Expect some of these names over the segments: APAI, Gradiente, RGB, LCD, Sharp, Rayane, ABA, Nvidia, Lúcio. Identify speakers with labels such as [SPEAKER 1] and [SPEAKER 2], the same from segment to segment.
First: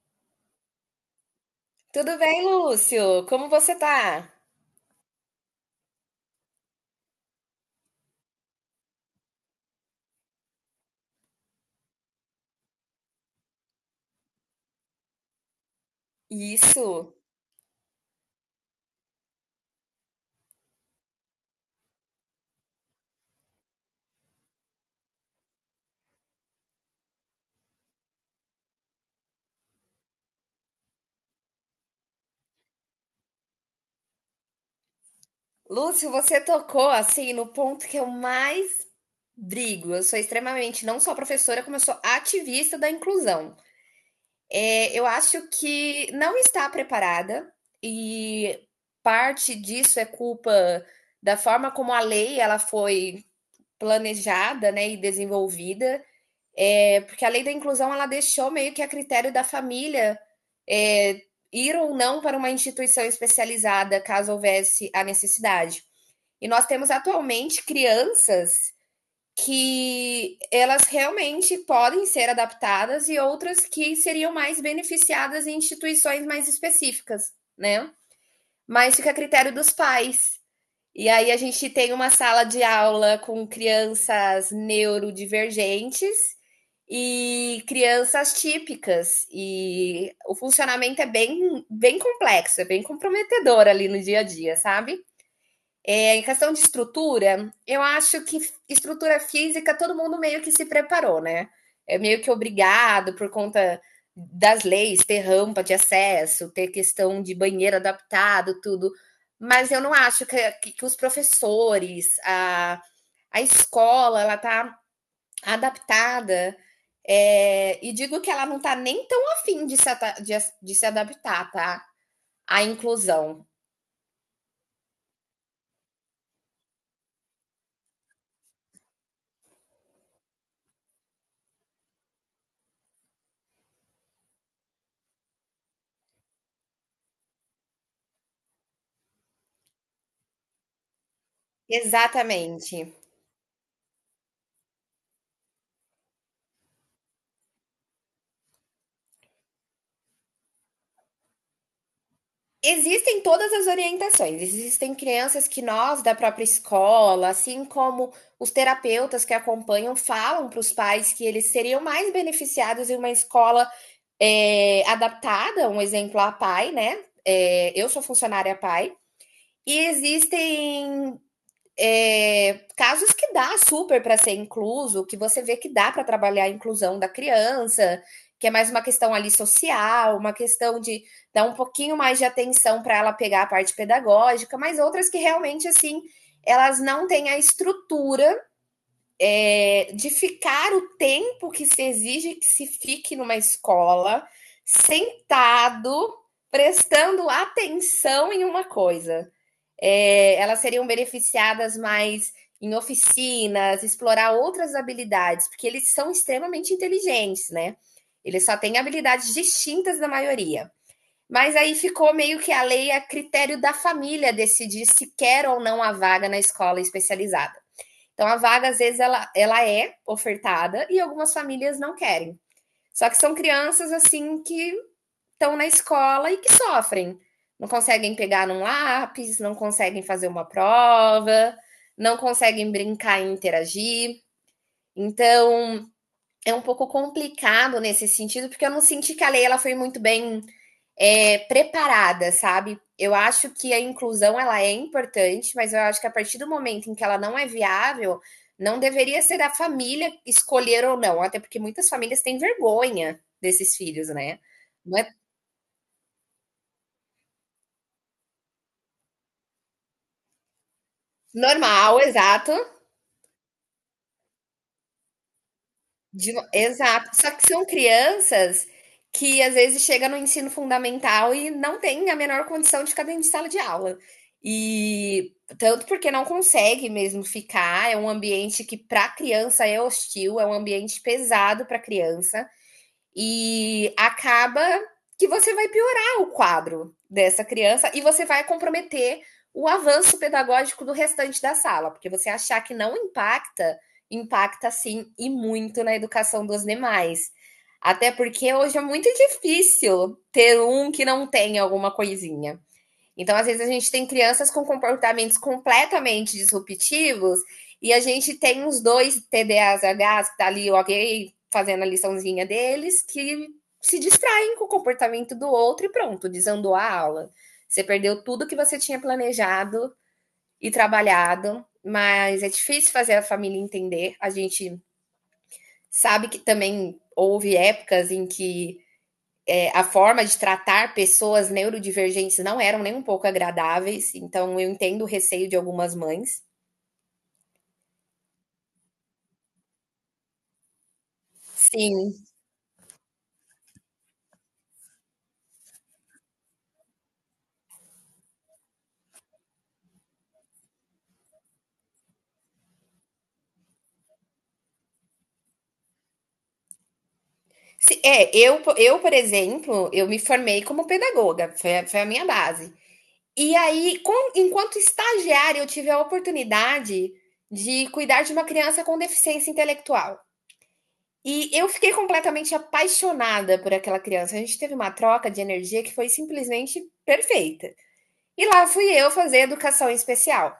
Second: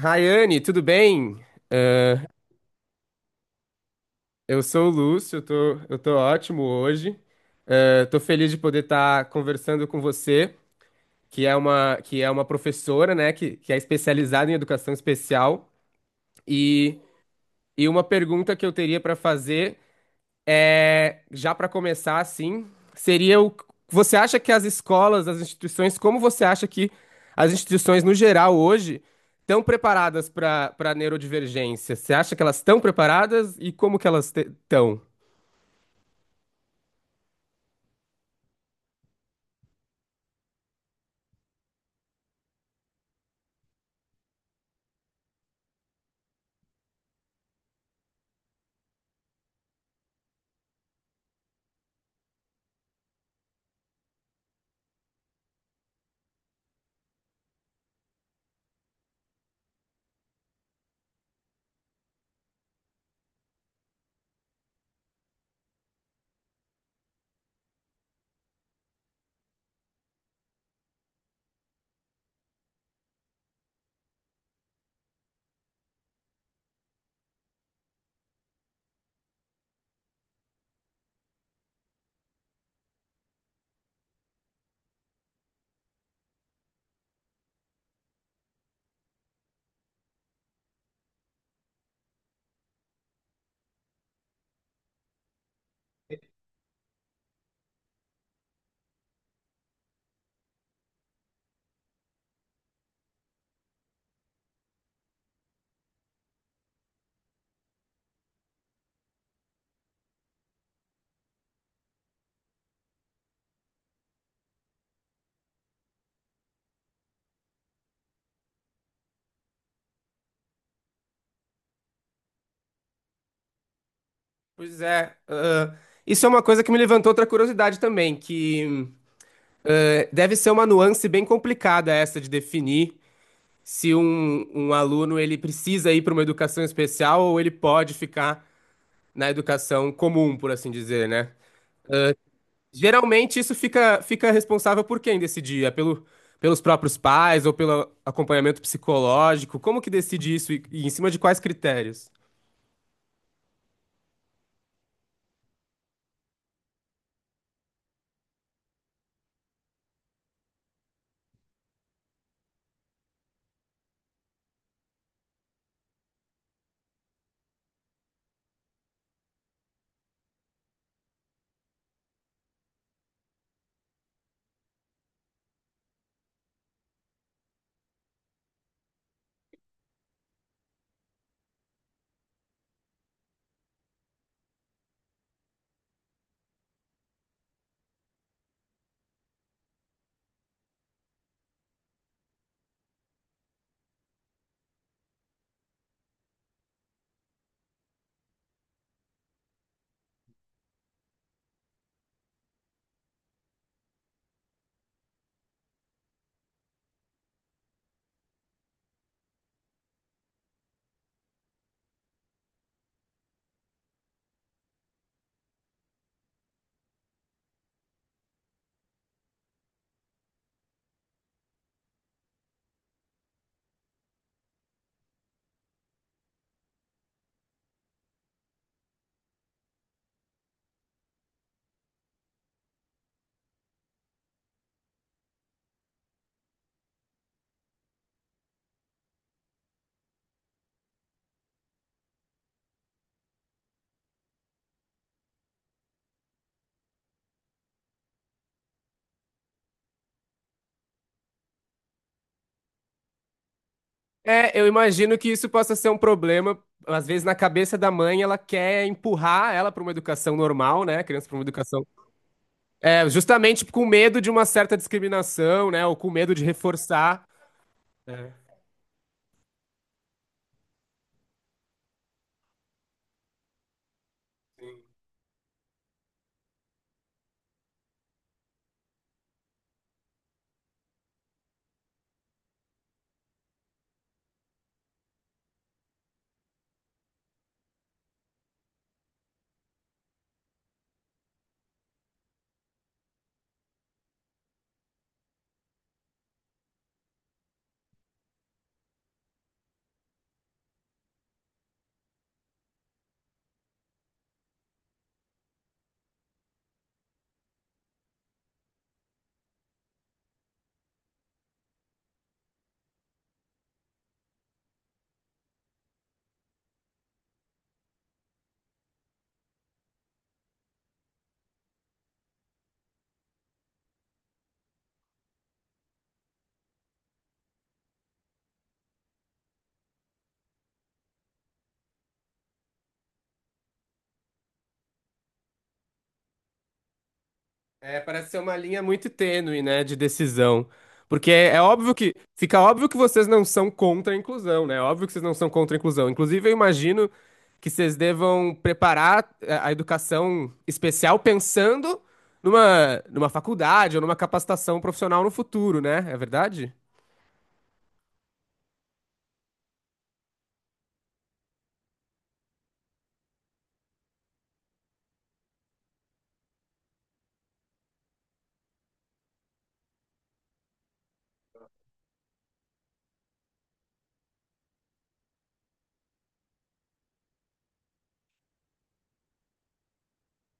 [SPEAKER 1] Rayane, tudo bem?
[SPEAKER 2] Tudo
[SPEAKER 1] Ah,
[SPEAKER 2] bem, Lúcio? Como você tá?
[SPEAKER 1] eu sou o Lúcio, eu tô ótimo hoje. Ah, tô feliz de poder estar conversando com você, que é uma professora, né, que é especializada em educação especial. E,
[SPEAKER 2] Isso.
[SPEAKER 1] e uma pergunta que eu teria para fazer é, já para começar, assim, seria o. Você acha que as escolas, as instituições, como você acha que as instituições no geral hoje estão preparadas para neurodivergência? Você acha que elas estão preparadas e como que elas estão?
[SPEAKER 2] Lúcio, você tocou assim no ponto que eu mais brigo. Eu sou extremamente não só professora, como eu sou ativista da inclusão. Eu acho que não está preparada e parte disso é culpa da forma como a lei ela foi planejada, né, e desenvolvida. Porque a lei da inclusão ela deixou meio que a critério da família é, ir ou não para uma instituição especializada caso houvesse a necessidade. E nós temos atualmente crianças que elas realmente podem ser adaptadas e outras que seriam mais beneficiadas em instituições mais específicas, né? Mas fica a critério dos pais. E aí a gente tem uma sala de aula com crianças neurodivergentes e crianças típicas. E o funcionamento é bem, bem complexo, é bem comprometedor ali no dia a dia, sabe? Em questão de estrutura, eu acho que estrutura física todo mundo meio que se preparou, né? É meio que obrigado por conta das leis, ter rampa de acesso, ter questão de banheiro adaptado, tudo. Mas eu não acho os professores, a escola, ela tá adaptada. E digo que ela não tá nem tão afim de se, de, de se adaptar, tá? À inclusão.
[SPEAKER 1] Pois é, ah, isso é uma coisa que me levantou outra curiosidade também, que ah, deve ser uma nuance bem complicada essa de definir se um aluno ele precisa ir para uma educação especial ou ele pode ficar na educação comum, por assim dizer, né?
[SPEAKER 2] Exatamente.
[SPEAKER 1] Geralmente isso fica responsável por quem decidir? É pelo, pelos próprios pais ou pelo acompanhamento psicológico? Como que decide isso e em cima de quais critérios?
[SPEAKER 2] Existem todas as orientações. Existem crianças que nós, da própria escola, assim como os terapeutas que acompanham, falam para os pais que eles seriam mais beneficiados em uma escola adaptada, um exemplo a pai, né? Eu sou funcionária pai. E existem casos que dá super para ser incluso, que você vê que dá para trabalhar a inclusão da criança, que é mais uma questão ali social, uma questão de dar um pouquinho mais de atenção para ela pegar a parte pedagógica, mas outras que realmente assim elas não têm a estrutura de ficar o tempo que se exige que se fique numa escola sentado prestando atenção em uma coisa. Elas seriam beneficiadas mais em oficinas, explorar outras habilidades, porque eles são extremamente inteligentes, né? Eles só têm habilidades distintas da maioria. Mas aí ficou meio que a lei a critério da família decidir se quer ou não a vaga na escola especializada. Então, a vaga, às vezes, ela é ofertada e algumas famílias não querem. Só que são crianças, assim, que estão na escola e que sofrem. Não conseguem pegar num lápis, não conseguem fazer uma prova, não conseguem brincar e interagir. Então, é um pouco complicado nesse sentido, porque eu não senti que a lei ela foi muito bem preparada, sabe? Eu acho que a inclusão ela é importante, mas eu acho que a partir do momento em que ela não é viável, não deveria ser a família escolher ou não, até porque muitas famílias têm vergonha desses filhos, né?
[SPEAKER 1] É, eu
[SPEAKER 2] Não.
[SPEAKER 1] imagino que isso possa ser um problema. Às vezes, na cabeça da mãe, ela quer empurrar ela para uma educação normal, né? A criança para uma educação.
[SPEAKER 2] Normal, exato.
[SPEAKER 1] É, justamente com medo de uma certa discriminação, né? Ou com medo de
[SPEAKER 2] Exato.
[SPEAKER 1] reforçar,
[SPEAKER 2] Só que são
[SPEAKER 1] né?
[SPEAKER 2] crianças que às vezes chegam no ensino fundamental e não têm a menor condição de ficar dentro de sala de aula. E tanto porque não consegue mesmo ficar, é um ambiente que para criança é hostil, é um ambiente pesado para criança. E acaba que você vai piorar o quadro dessa criança e você vai comprometer o avanço pedagógico do restante da sala, porque você achar que não impacta, impacta sim e muito na educação dos demais. Até porque hoje é muito difícil ter um que não tem alguma coisinha. Então, às vezes, a gente tem crianças com comportamentos completamente disruptivos e a gente tem uns dois TDAHs que tá ali, ok, fazendo a liçãozinha deles, que se distraem com o comportamento do outro e pronto, desandou a aula. Você perdeu tudo que você tinha planejado e trabalhado, mas é difícil fazer a família entender. A gente sabe que também houve épocas em que a forma de tratar pessoas neurodivergentes não eram nem um pouco agradáveis, então eu entendo o receio de algumas mães.
[SPEAKER 1] É, parece ser uma linha muito tênue, né, de decisão. Porque é, é óbvio que,
[SPEAKER 2] Sim.
[SPEAKER 1] fica óbvio que vocês não são contra a inclusão, né? É óbvio que vocês não são contra a inclusão. Inclusive, eu imagino que vocês devam preparar é, a educação especial pensando numa, numa faculdade ou numa capacitação profissional no futuro, né? É verdade?
[SPEAKER 2] Por exemplo, eu me formei como pedagoga, foi, foi a minha base. E aí, enquanto estagiária, eu tive a oportunidade de cuidar de uma criança com deficiência intelectual. E eu fiquei completamente apaixonada por aquela criança. A gente teve uma troca de energia que foi simplesmente perfeita. E lá fui eu fazer educação especial.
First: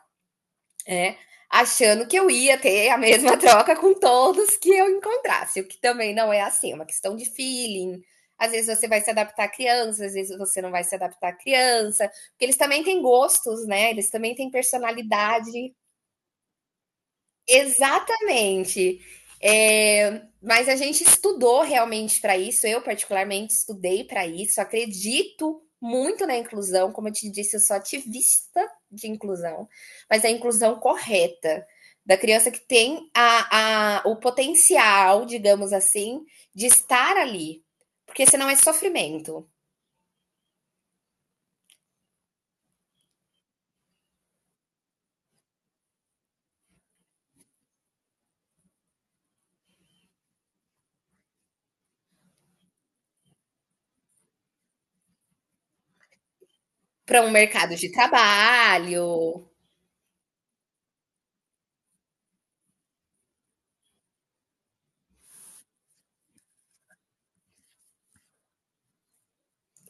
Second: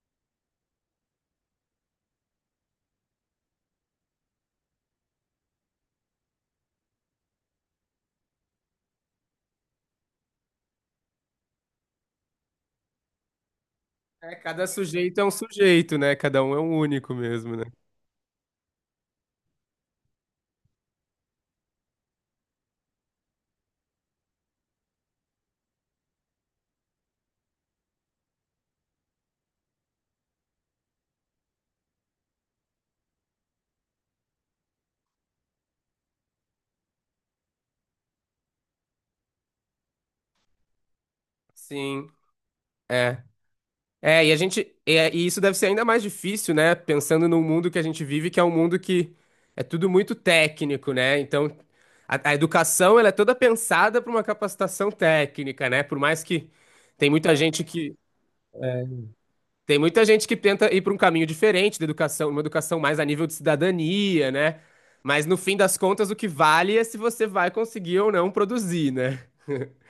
[SPEAKER 2] É, Achando que eu ia ter a mesma troca com todos que eu encontrasse, o que também não é assim, é uma questão de feeling. Às vezes você vai se adaptar à criança, às vezes você não vai se adaptar à criança, porque eles também têm gostos, né? Eles também
[SPEAKER 1] É,
[SPEAKER 2] têm
[SPEAKER 1] cada sujeito é um
[SPEAKER 2] personalidade.
[SPEAKER 1] sujeito, né? Cada um é um único mesmo, né?
[SPEAKER 2] Exatamente. Mas a gente estudou realmente para isso, eu particularmente estudei para isso, acredito muito na inclusão, como eu te disse, eu sou ativista de inclusão, mas a inclusão correta, da criança que tem o potencial, digamos assim, de estar ali, porque senão é sofrimento
[SPEAKER 1] Sim, é. É, e a gente, é, e isso deve ser ainda mais difícil, né? Pensando no mundo que a gente vive, que é um mundo que é tudo muito técnico, né? Então, a educação, ela é toda pensada para uma capacitação técnica, né? Por mais que tem
[SPEAKER 2] para um
[SPEAKER 1] muita gente
[SPEAKER 2] mercado de
[SPEAKER 1] que
[SPEAKER 2] trabalho.
[SPEAKER 1] tem muita gente que tenta ir para um caminho diferente da educação, uma educação mais a nível de cidadania, né? Mas no fim das contas, o que vale é se você vai conseguir ou não produzir, né?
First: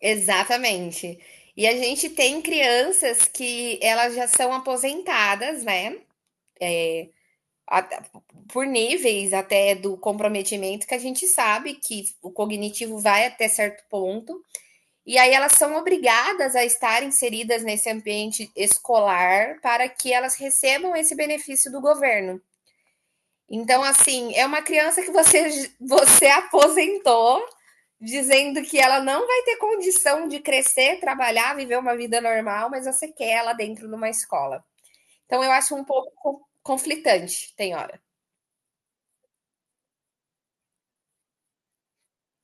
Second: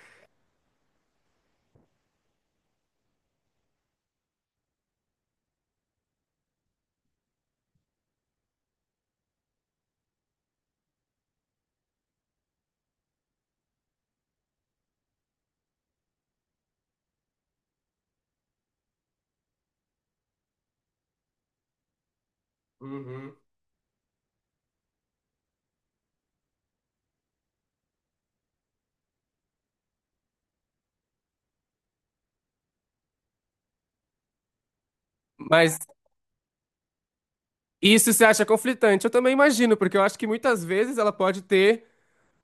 [SPEAKER 2] Exatamente. E a gente tem crianças que elas já são aposentadas, né? Até- Por níveis até do comprometimento, que a gente sabe que o cognitivo vai até certo ponto. E aí elas são obrigadas a estar inseridas nesse ambiente escolar para que elas recebam esse benefício do governo.
[SPEAKER 1] Uhum.
[SPEAKER 2] Então, assim, é uma criança que você, você aposentou dizendo que ela não vai ter condição de crescer, trabalhar, viver uma vida normal, mas você quer ela dentro de uma escola. Então eu acho
[SPEAKER 1] Mas
[SPEAKER 2] um pouco conflitante, tem hora.
[SPEAKER 1] isso você acha conflitante, eu também imagino, porque eu acho que muitas vezes ela pode ter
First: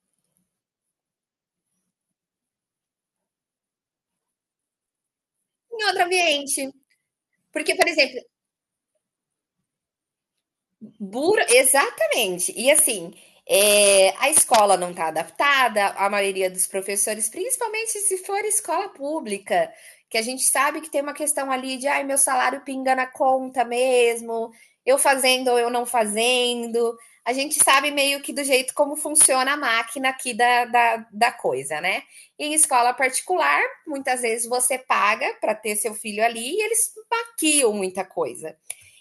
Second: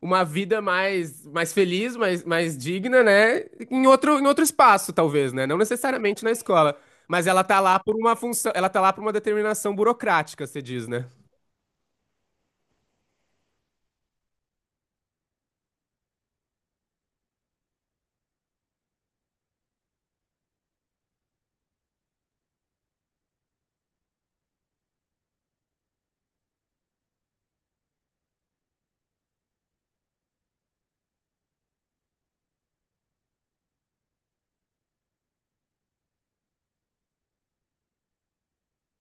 [SPEAKER 1] uma vida mais feliz, mais, mais digna, né? Em outro espaço, talvez, né? Não
[SPEAKER 2] Em outro
[SPEAKER 1] necessariamente na
[SPEAKER 2] ambiente.
[SPEAKER 1] escola. Mas ela tá
[SPEAKER 2] Porque,
[SPEAKER 1] lá
[SPEAKER 2] por
[SPEAKER 1] por uma
[SPEAKER 2] exemplo,
[SPEAKER 1] função, ela tá lá por uma determinação burocrática, você diz, né?
[SPEAKER 2] Exatamente. E assim, é, a escola não está adaptada, a maioria dos professores, principalmente se for escola pública, que a gente sabe que tem uma questão ali de ai, meu salário pinga na conta mesmo, eu fazendo ou eu não fazendo. A gente sabe meio que do jeito como funciona a máquina aqui da coisa, né? E em escola particular, muitas vezes você paga para ter seu filho ali e eles maquiam muita coisa.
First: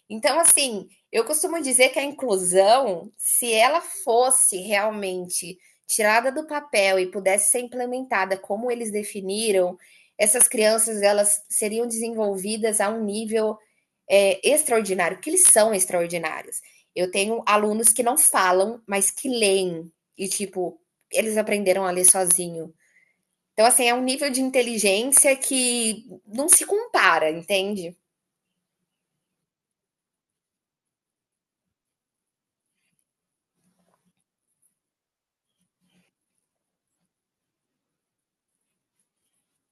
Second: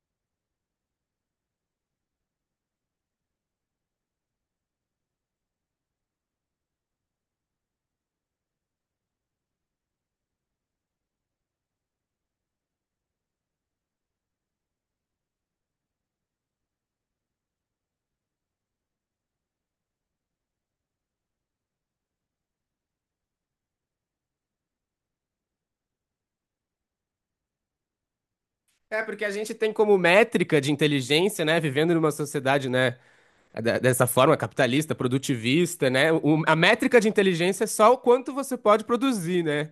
[SPEAKER 2] Então, assim, eu costumo dizer que a inclusão, se ela fosse realmente tirada do papel e pudesse ser implementada como eles definiram, essas crianças elas seriam desenvolvidas a um nível extraordinário, porque eles são extraordinários. Eu tenho alunos que não falam, mas que leem e tipo eles aprenderam a ler sozinho. Então, assim, é um nível de inteligência que não se compara, entende?
[SPEAKER 1] É, porque a gente tem como métrica de inteligência, né? Vivendo numa sociedade, né? É de- dessa forma capitalista, produtivista, né? O- a métrica de inteligência é só o quanto você pode produzir, né?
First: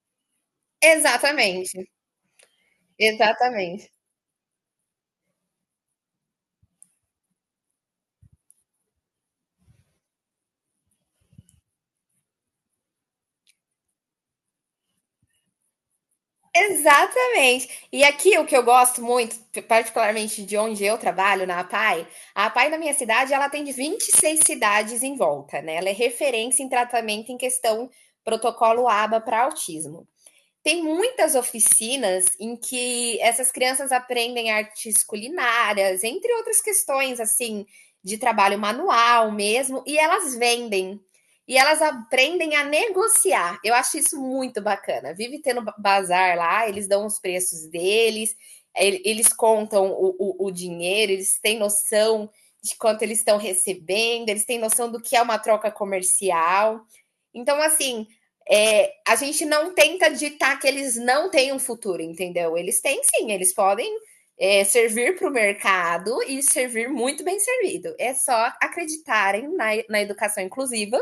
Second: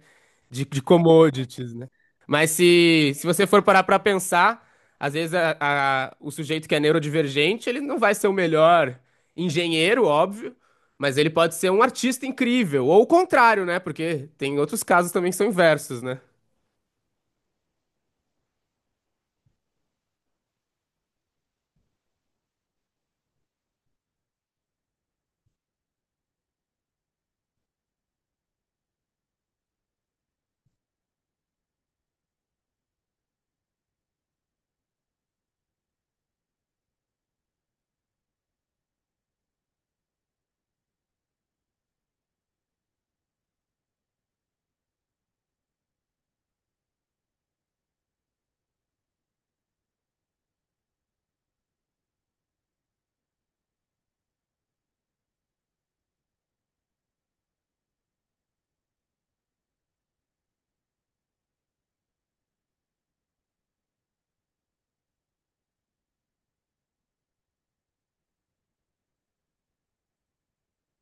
[SPEAKER 1] De commodities,
[SPEAKER 2] Exatamente,
[SPEAKER 1] né? Mas se você for parar
[SPEAKER 2] exatamente.
[SPEAKER 1] para pensar, às vezes a- o sujeito que é neurodivergente, ele não vai ser o melhor engenheiro, óbvio, mas ele pode ser um artista incrível, ou o contrário, né? Porque tem outros casos também que são inversos, né?
[SPEAKER 2] Exatamente. E aqui o que eu gosto muito, particularmente de onde eu trabalho, na APAI, a APAI na minha cidade, ela tem 26 cidades em volta, né? Ela é referência em tratamento em questão protocolo ABA para autismo. Tem muitas oficinas em que essas crianças aprendem artes culinárias, entre outras questões, assim, de trabalho manual mesmo, e elas vendem. E elas aprendem a negociar. Eu acho isso muito bacana. Vive tendo bazar lá, eles dão os preços deles, eles contam o dinheiro, eles têm noção de quanto eles estão recebendo, eles têm noção do que é uma troca comercial. Então, assim, a gente não tenta ditar que eles não têm um futuro, entendeu? Eles têm sim, eles podem servir para o mercado e servir muito bem servido. É só acreditarem na educação inclusiva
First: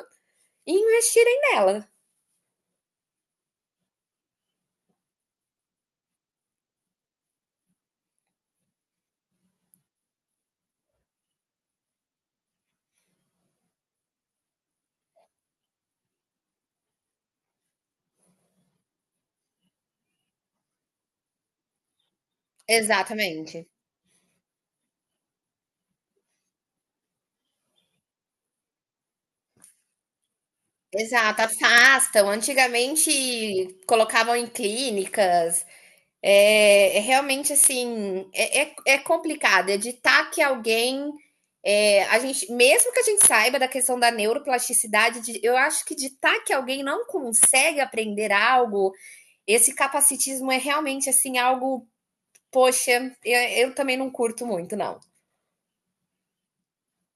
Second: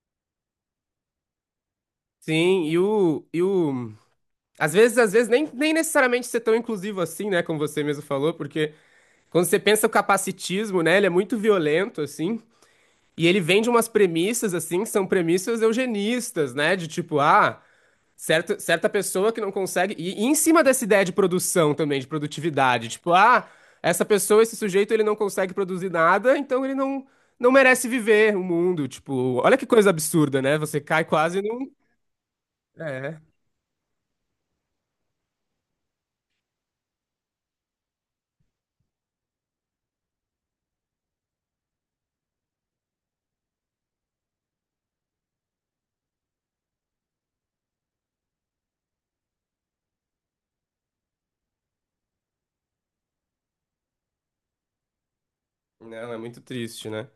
[SPEAKER 2] e investirem nela.
[SPEAKER 1] Sim, e o... às vezes, nem, nem necessariamente ser tão inclusivo assim, né? Como você mesmo falou, porque quando você pensa o capacitismo, né? Ele é muito violento, assim. E ele vem de umas premissas, assim, que são premissas eugenistas, né? De tipo, ah, certa, certa pessoa que não consegue. E em cima dessa ideia de produção também, de produtividade. Tipo, ah,
[SPEAKER 2] Exatamente.
[SPEAKER 1] essa pessoa, esse sujeito, ele não consegue produzir nada, então ele não, não merece viver o mundo. Tipo, olha que coisa absurda, né? Você cai quase
[SPEAKER 2] Exato,
[SPEAKER 1] num.
[SPEAKER 2] afastam.
[SPEAKER 1] É.
[SPEAKER 2] Antigamente colocavam em clínicas. É, é realmente assim, é complicado editar que alguém. A gente, mesmo que a gente saiba da questão da neuroplasticidade, de- eu acho que ditar que alguém não consegue aprender algo, esse capacitismo é realmente assim algo, poxa, eu também não curto muito, não.
[SPEAKER 1] Não, é muito triste, né?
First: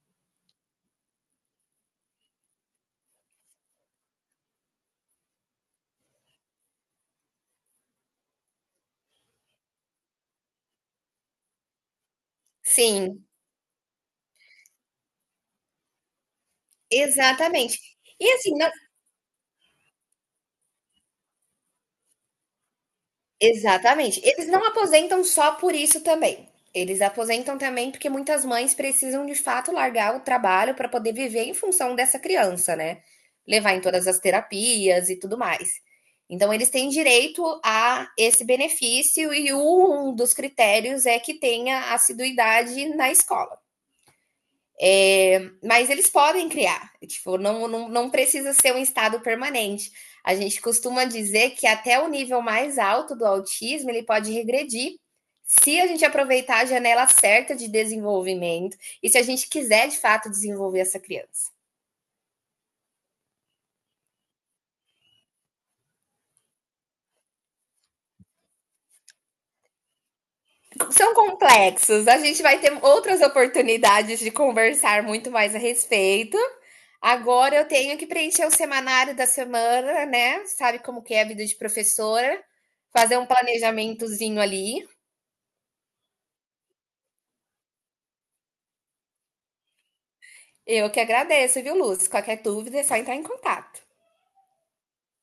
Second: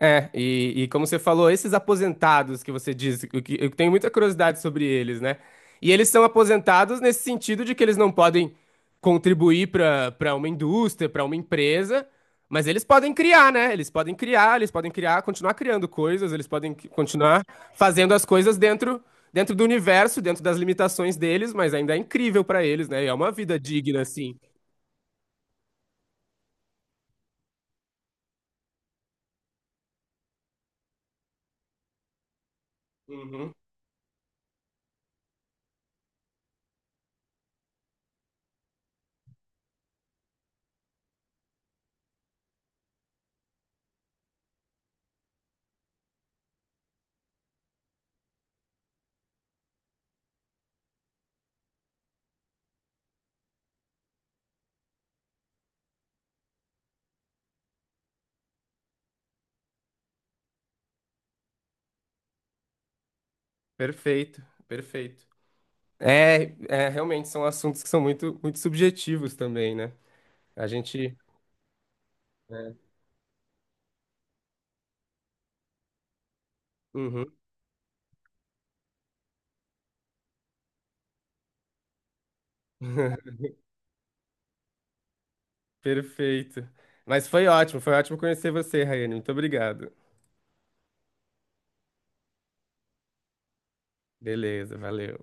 [SPEAKER 1] É, e como você falou, esses aposentados que você diz, o que- eu tenho muita curiosidade sobre eles, né? E eles são aposentados nesse sentido de que eles não podem contribuir para uma indústria, para uma empresa, mas eles podem
[SPEAKER 2] Sim,
[SPEAKER 1] criar, né? Eles podem criar, continuar criando coisas, eles podem qui- continuar
[SPEAKER 2] exatamente.
[SPEAKER 1] fazendo as
[SPEAKER 2] E
[SPEAKER 1] coisas
[SPEAKER 2] assim, não.
[SPEAKER 1] dentro do universo, dentro das limitações deles, mas ainda é incrível para eles, né? E é uma vida digna,
[SPEAKER 2] Exatamente.
[SPEAKER 1] assim.
[SPEAKER 2] Eles não aposentam só por isso também. Eles aposentam também porque muitas mães precisam de fato largar o trabalho para poder viver em função dessa criança, né?
[SPEAKER 1] Uhum.
[SPEAKER 2] Levar em todas as terapias e tudo mais. Então, eles têm direito a esse benefício e um dos critérios é que tenha assiduidade na escola. Mas eles podem criar, tipo, não, não, não precisa ser um estado permanente. A gente costuma dizer que até o nível mais alto do autismo ele pode regredir se a gente aproveitar a janela certa de desenvolvimento e se a gente quiser de fato desenvolver essa criança.
[SPEAKER 1] Perfeito, perfeito. É, é, realmente são assuntos que são muito, muito subjetivos também, né? A
[SPEAKER 2] São
[SPEAKER 1] gente.
[SPEAKER 2] complexos, a gente vai ter
[SPEAKER 1] É.
[SPEAKER 2] outras oportunidades de conversar muito mais a respeito.
[SPEAKER 1] Uhum.
[SPEAKER 2] Agora eu tenho que preencher o semanário da semana, né? Sabe como que é a vida de professora, fazer um planejamentozinho ali.
[SPEAKER 1] Perfeito. Mas foi ótimo conhecer você, Raiane. Muito obrigado.
[SPEAKER 2] Eu que agradeço, viu, Lúcio? Qualquer dúvida é só entrar em contato.
[SPEAKER 1] Beleza, valeu.